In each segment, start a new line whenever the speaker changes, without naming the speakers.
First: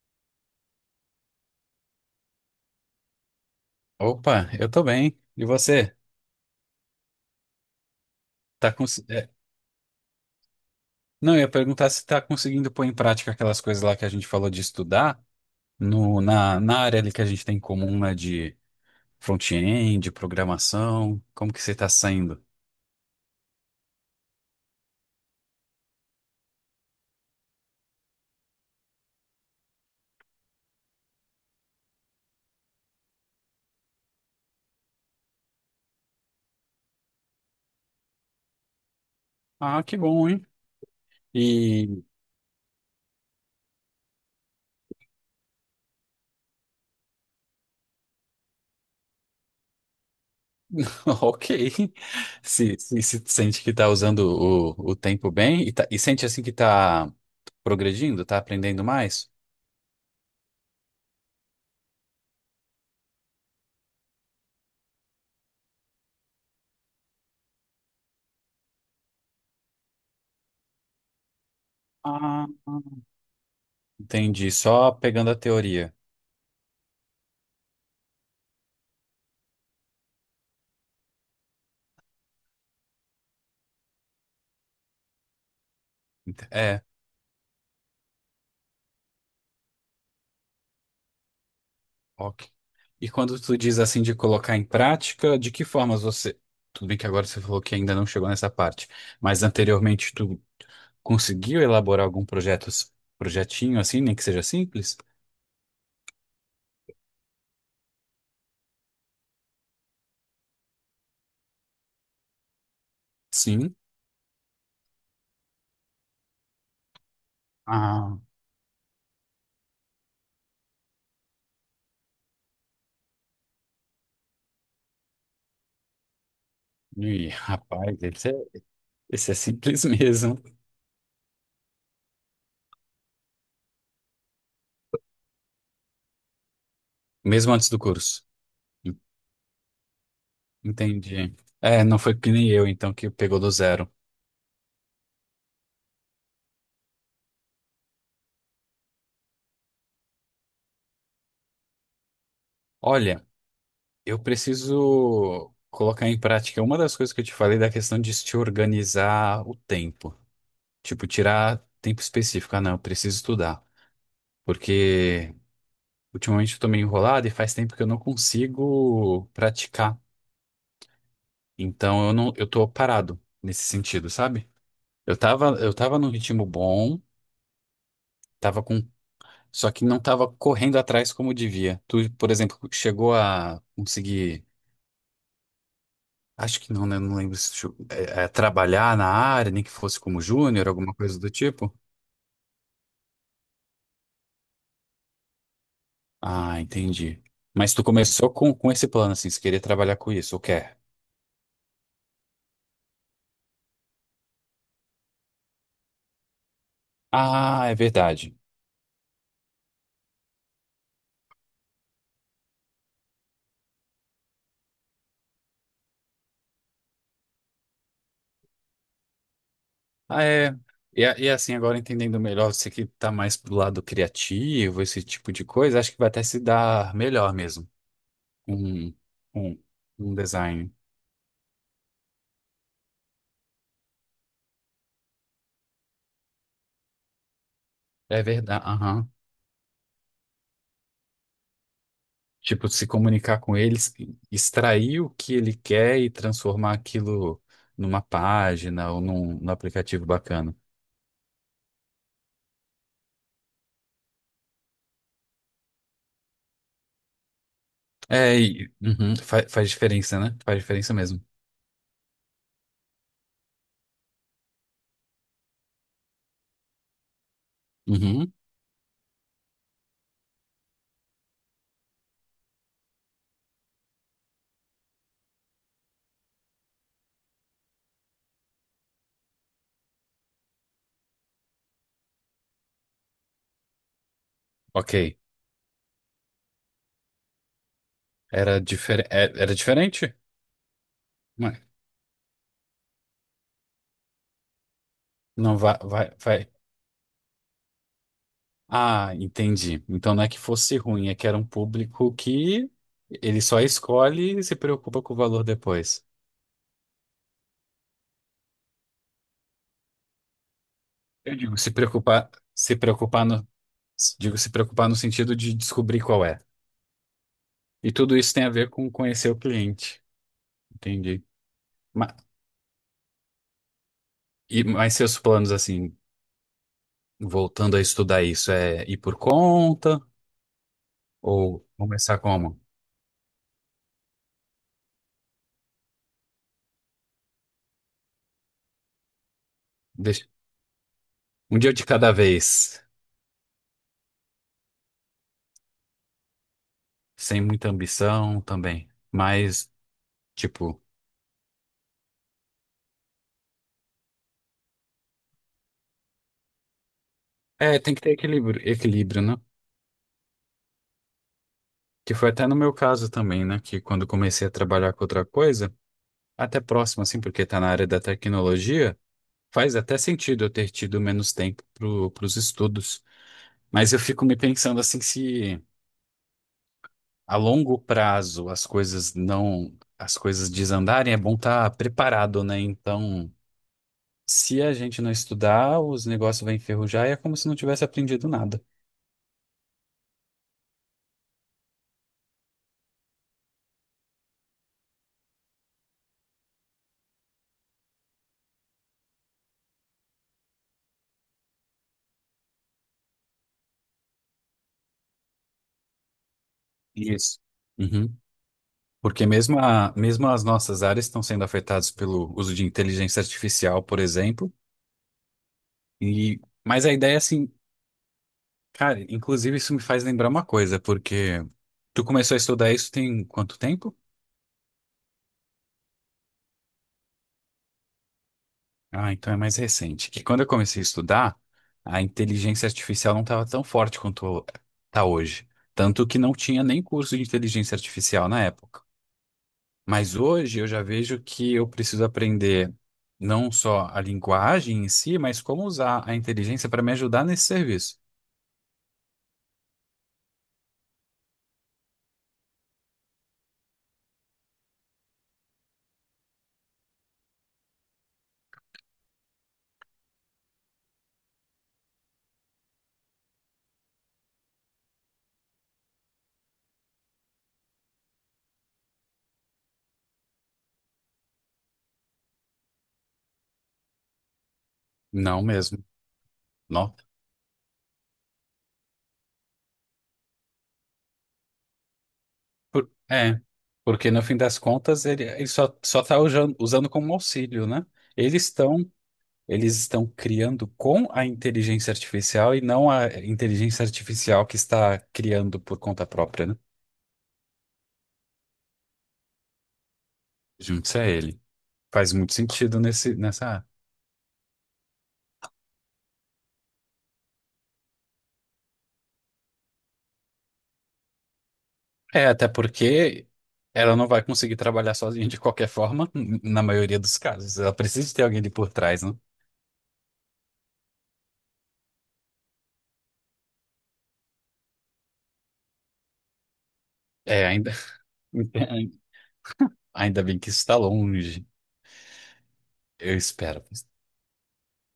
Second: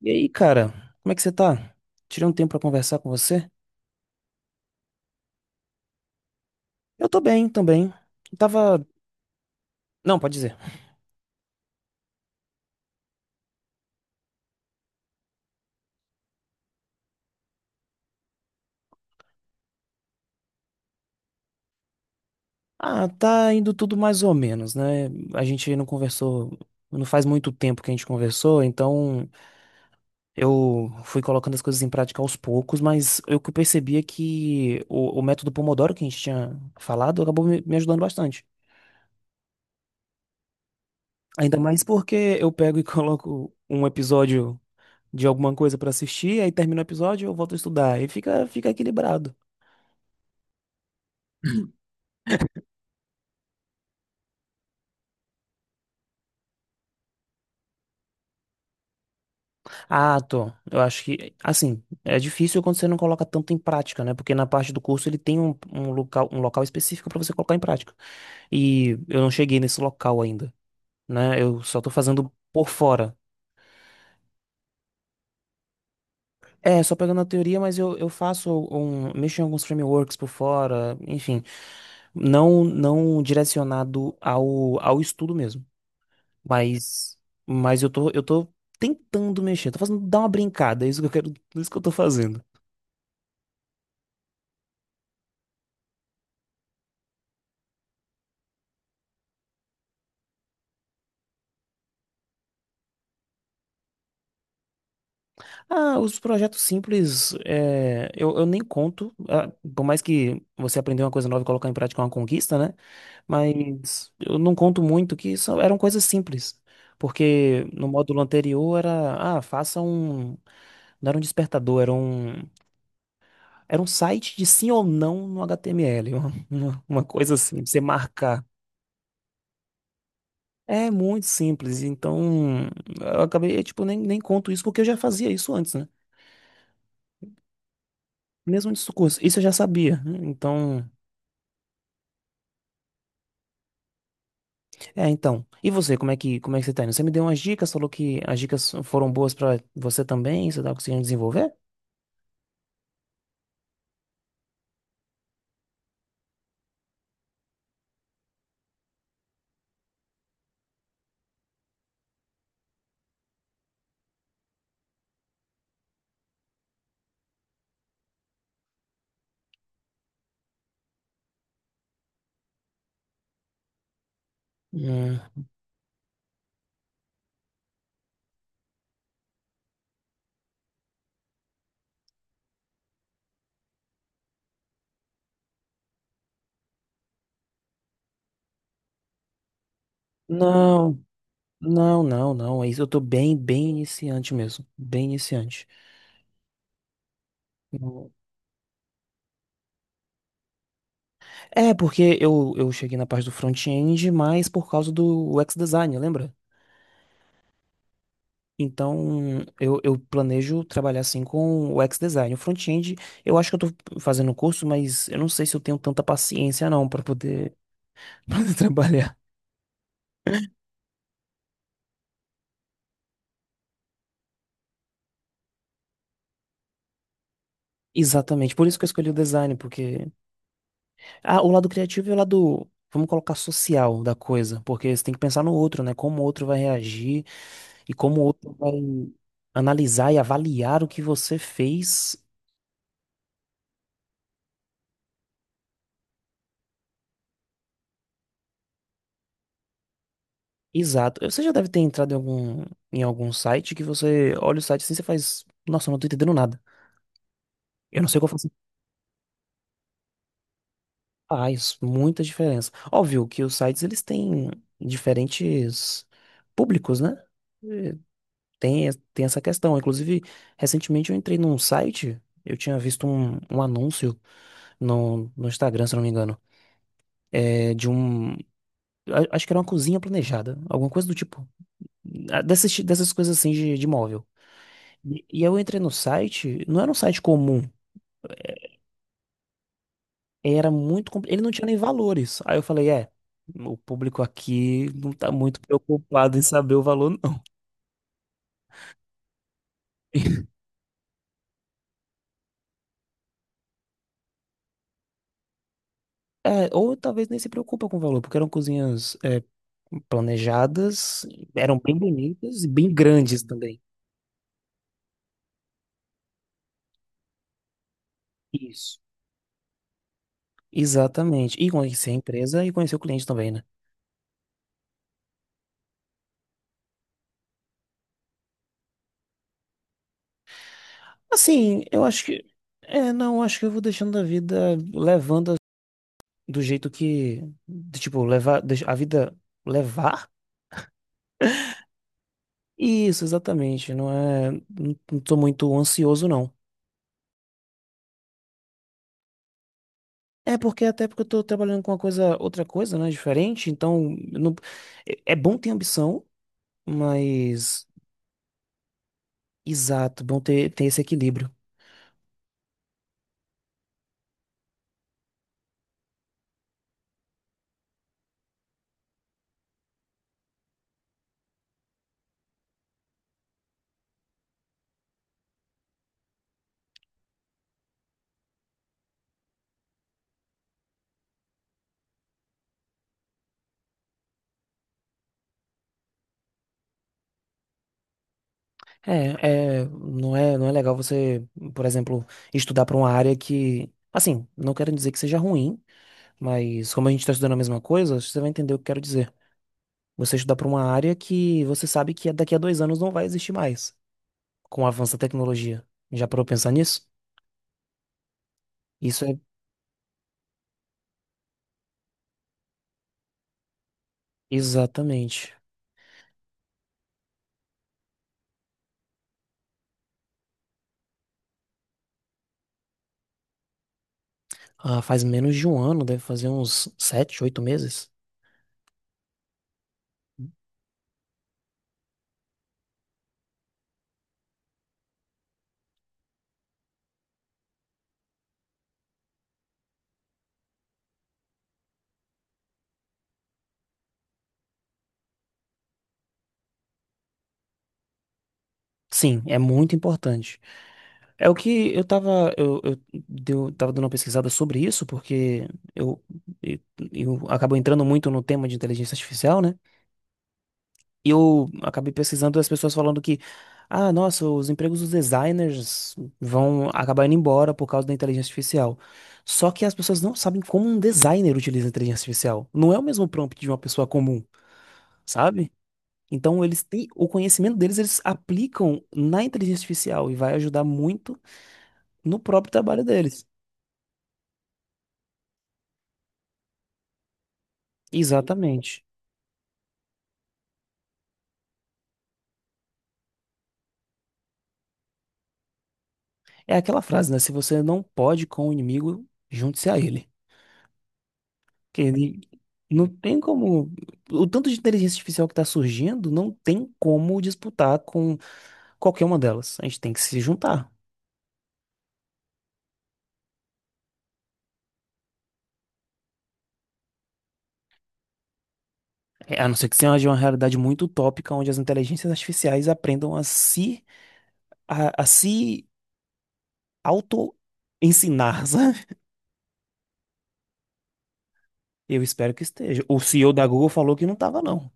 E aí, cara, como é que você tá? Tirei um tempo pra conversar com você?
Opa, eu tô bem. E você?
Eu tô bem também. Eu
Tá
tava.
cons... é,
Não, pode dizer.
Não, eu ia perguntar se tá conseguindo pôr em prática aquelas coisas lá que a gente falou de estudar no, na, na área ali que a gente tem em comum, né, de front-end, de programação. Como que você tá saindo?
Ah, tá indo tudo mais ou menos, né? A gente não conversou. Não faz muito tempo que a gente conversou, então eu fui colocando as coisas em prática aos poucos, mas eu que percebi é que o método Pomodoro que a gente tinha falado acabou me ajudando bastante.
Ah, que bom, hein?
Ainda mais
E
porque eu pego e coloco um episódio de alguma coisa pra assistir, aí termina o episódio, eu volto a estudar, e fica equilibrado.
ok. Se sente que tá usando o tempo bem e, e sente assim que tá progredindo, tá aprendendo mais?
Ah, tô. Eu acho que, assim, é difícil quando você não coloca tanto em prática, né? Porque na parte do curso ele tem um local específico pra você colocar em prática. E eu não cheguei nesse local ainda, né? Eu só tô fazendo
Ah,
por fora.
entendi. Só pegando a teoria.
É, só pegando a teoria, mas eu mexo em alguns frameworks por fora, enfim. Não, não direcionado ao estudo mesmo,
É.
mas, mas eu tô tentando mexer, tô fazendo, dar uma brincada, é isso que eu quero, é isso que eu tô fazendo.
Ok. E quando tu diz assim de colocar em prática, de que formas você. Tudo bem que agora você falou que ainda não chegou nessa parte, mas anteriormente tu conseguiu elaborar algum projeto, projetinho assim, nem que seja simples?
Ah, os projetos simples, é, eu nem conto, ah, por mais que você aprender uma coisa nova e colocar em prática é uma conquista, né?
Sim.
Mas eu não conto muito que eram coisas simples, porque no
Ah,
módulo anterior era, ah, não era um despertador, era um site de sim ou não no HTML, uma
e,
coisa assim, pra você
rapaz,
marcar.
esse é simples mesmo.
É muito simples, então eu acabei, tipo, nem conto isso porque eu já fazia isso antes, né?
Mesmo antes do curso.
Mesmo antes do curso, isso eu já sabia, né? Então.
Entendi. É, não foi que nem eu, então, que pegou do zero.
É, então. E você, como é que, você tá indo? Você me deu umas dicas, falou que as dicas foram boas pra você também, você tá conseguindo desenvolver?
Olha, eu preciso colocar em prática uma das coisas que eu te falei da questão de se organizar o tempo. Tipo, tirar tempo específico. Ah, não, eu preciso estudar. Porque ultimamente eu tô meio enrolado e faz tempo que eu não consigo praticar. Então eu não, eu tô parado nesse sentido, sabe?
Hum.
Eu tava num ritmo bom, tava com, só que não tava correndo atrás como devia. Tu, por exemplo, chegou a conseguir, acho que não, né? Não lembro se tu- é, é, trabalhar na área, nem que fosse como júnior, alguma
Não,
coisa do tipo.
não, não, não. É isso, eu tô bem, bem iniciante mesmo. Bem iniciante.
Ah, entendi. Mas tu começou com esse plano, assim, se querer trabalhar com isso, ou quer?
É, porque eu cheguei na parte do front-end, mas por causa do UX design, lembra?
Ah, é verdade.
Então, eu planejo trabalhar assim com o UX design. O front-end, eu acho que eu tô fazendo o curso, mas eu não sei se eu tenho tanta paciência não pra poder, pra poder trabalhar.
Ah, é. E, e assim, agora entendendo melhor, você que tá mais pro lado criativo, esse tipo de coisa, acho que vai até se dar melhor mesmo.
Exatamente, por isso que eu
Um,
escolhi o design,
um,
porque
um design.
ah, o lado criativo e o lado, vamos colocar social da coisa, porque você tem que pensar no outro, né? Como o outro vai reagir e como
É
o outro
verdade.
vai
Aham.
analisar e avaliar o que você fez.
Tipo, se comunicar com eles, extrair o que ele quer e transformar aquilo numa página ou num, num aplicativo bacana.
Exato. Você já deve ter entrado em algum site que você olha o site assim e você faz. Nossa, eu não tô entendendo nada. Eu não sei o que eu
É,
faço.
e, uhum, faz diferença, né? Faz diferença mesmo.
Faz muita diferença. Óbvio que os sites eles têm diferentes públicos, né? Eh,
Uhum.
tem essa questão. Inclusive, recentemente eu entrei num site, eu tinha visto um anúncio no Instagram, se eu não me engano, é, de um. Acho que era uma cozinha planejada, alguma coisa do tipo. Ah, dessas coisas assim de móvel.
Ok.
E eu entrei no site, não era um site comum,
Era, era diferente?
ele não
Mas-
tinha nem valores. Aí eu falei, é, o público aqui não tá
não,
muito
vai, vai,
preocupado em
vai.
saber o valor, não.
Ah, entendi. Então não é que fosse ruim, é que era um público que ele só escolhe e se preocupa com o valor depois.
É, ou talvez nem se preocupa com o valor, porque eram cozinhas é, planejadas,
Eu digo se
eram bem
preocupar,
bonitas e
se
bem
preocupar
grandes
no,
também.
digo se preocupar no sentido de descobrir qual é. E tudo isso tem a ver com
Isso.
conhecer o cliente. Entendi.
Exatamente. E conhecer a
Ma-
empresa e conhecer o cliente também, né?
Mas, seus planos assim, voltando a estudar isso, é ir por conta ou
Assim, eu
começar
acho que.
como?
É, não, acho que eu vou deixando a vida levando do jeito que. De, tipo, levar. A vida
Deixa-
levar?
um dia de cada vez,
Isso, exatamente. Não é. Não não tô muito ansioso, não.
sem muita ambição também, mas
É
tipo.
porque até porque eu tô trabalhando com uma coisa, outra coisa, né? Diferente. Então, eu não, é bom ter ambição,
É,
mas.
tem que ter equilíbrio, equilíbrio, né?
Exato, bom ter esse equilíbrio.
Que foi até no meu caso também, né? Que quando comecei a trabalhar com outra coisa, até próximo, assim, porque tá na área da tecnologia, faz até sentido eu ter tido menos tempo pro, pros estudos. Mas eu fico me pensando assim, se a longo prazo as coisas não, as coisas desandarem, é bom estar preparado, né? Então, se a gente não estudar, os negócios vão enferrujar e é como se não tivesse aprendido nada.
Não é legal você, por exemplo, estudar para uma área que, assim, não quero dizer que seja ruim, mas como a gente está estudando a mesma coisa, você vai entender o que eu quero dizer. Você estudar para uma área que você sabe que daqui a 2 anos não vai existir mais, com o avanço da tecnologia. Já parou pra pensar nisso?
Isso. Uhum.
Isso
Porque
é
mesmo, mesmo as nossas áreas estão sendo afetadas pelo uso de inteligência artificial, por exemplo.
exatamente.
E, mas a ideia é assim, cara, inclusive isso me faz lembrar uma coisa, porque tu começou a estudar isso tem quanto tempo?
Ah, faz menos de um ano, deve fazer uns 7, 8 meses.
Ah, então é mais recente. Que quando eu comecei a estudar, a inteligência artificial não estava tão forte quanto está hoje. Tanto que não tinha nem curso de inteligência artificial na época. Mas hoje eu já vejo que eu preciso aprender não só a linguagem em si, mas como usar a inteligência para me ajudar nesse serviço.
Sim, é muito importante. É o que eu tava dando uma pesquisada sobre isso, porque eu, eu, eu acabo entrando muito no tema de inteligência artificial, né? E eu acabei pesquisando as pessoas falando que, ah, nossa, os empregos dos designers vão acabar indo embora por causa da inteligência artificial. Só que as pessoas não sabem como um designer utiliza a inteligência artificial. Não é o mesmo prompt de uma pessoa comum,
Não
sabe?
mesmo.
Então eles
Não.
têm o conhecimento deles, eles aplicam na inteligência artificial e vai ajudar muito no próprio trabalho
É,
deles.
porque no fim das contas ele só está usando, usando como auxílio, né? Eles estão
Exatamente.
eles estão criando com a inteligência artificial e não a inteligência artificial que está criando por conta própria, né?
É aquela frase, né? Se você não pode com o inimigo, junte-se a ele.
Junte-se a ele.
Que
Faz muito
ele
sentido
não
nesse,
tem
nessa área.
como. O tanto de inteligência artificial que está surgindo, não tem como disputar com qualquer uma delas. A gente tem que se juntar.
É, até porque ela não vai conseguir trabalhar sozinha de qualquer forma, na maioria dos casos. Ela precisa de ter alguém ali por trás, né?
É, a não ser que seja uma realidade muito utópica, onde as inteligências artificiais aprendam a se
É, ainda,
auto-ensinar, sabe?
ainda bem que isso está longe,
Eu espero que esteja.
eu
O CEO
espero.
da Google falou que não estava, não.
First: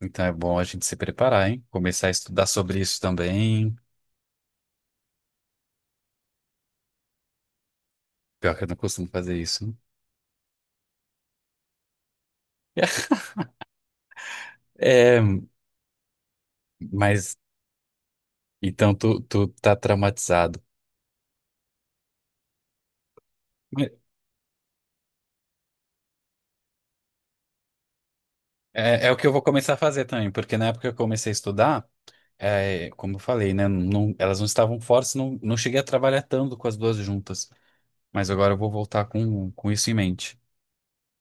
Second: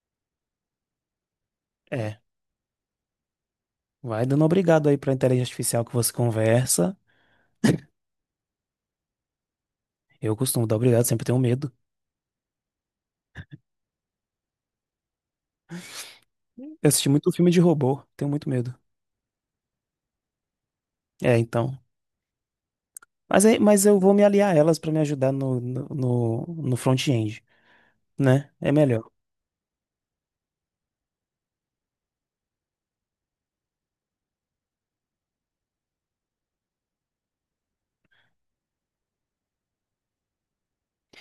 Então é bom a gente se preparar, hein? Começar a
É.
estudar sobre isso também.
Vai dando obrigado aí para a inteligência artificial que você conversa.
Pior que eu não costumo fazer isso.
Eu costumo dar obrigado, sempre tenho medo.
né? É,
Eu assisti muito
mas
filme de robô, tenho muito medo.
então tu tá traumatizado.
É, então. Mas eu vou me aliar a elas pra me ajudar no front-end, né? É melhor.
É, é o que eu vou começar a fazer também, porque na época que eu comecei a estudar. É, como eu falei, né? Elas não estavam fortes, não, não cheguei a trabalhar tanto com as duas juntas. Mas agora eu vou voltar com isso em mente.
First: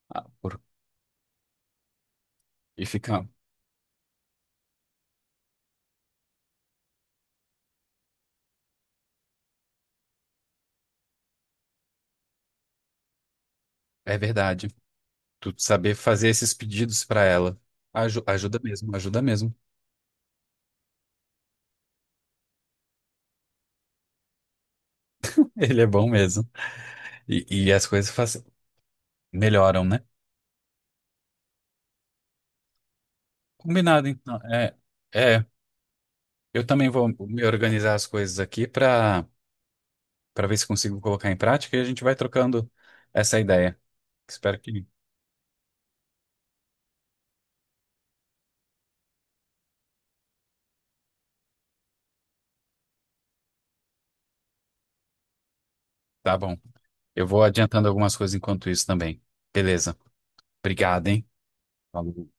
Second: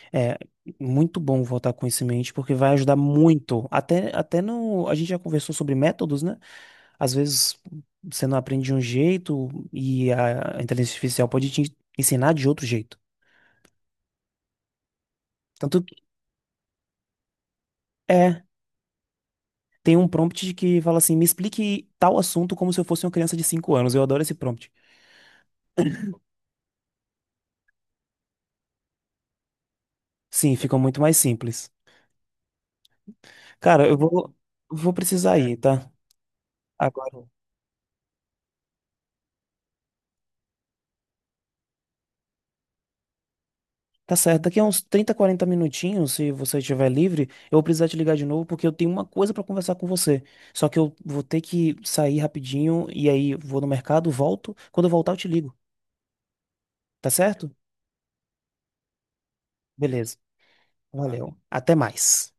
Ah,
É
por-
muito bom voltar com isso em mente, porque vai
e
ajudar
fica.
muito. Até no. A gente já conversou sobre métodos, né? Às vezes você não aprende de um jeito e a inteligência artificial pode te ensinar de outro jeito.
É verdade. Tu
Tanto
saber fazer esses pedidos para ela.
é.
Ajuda mesmo, ajuda mesmo.
Tem um prompt que fala assim: me explique tal assunto como se eu fosse uma criança de 5 anos. Eu adoro esse prompt.
Ele é bom mesmo. E as coisas melhoram, né?
Sim, ficam muito mais simples. Cara, eu
Combinado,
vou,
então. É,
vou precisar
é,
ir, tá?
eu também vou
Agora.
me organizar as coisas aqui pra para ver se consigo colocar em prática e a gente vai trocando essa ideia.
Tá certo. Daqui
Espero
a uns
que.
30, 40 minutinhos, se você estiver livre, eu vou precisar te ligar de novo porque eu tenho uma coisa pra conversar com você. Só que eu vou ter que sair rapidinho e aí vou no mercado, volto. Quando eu voltar, eu te ligo.
Tá bom.
Tá
Eu vou
certo?
adiantando algumas coisas enquanto isso também. Beleza.
Beleza.
Obrigado, hein?
Valeu. Até
Falou.
mais.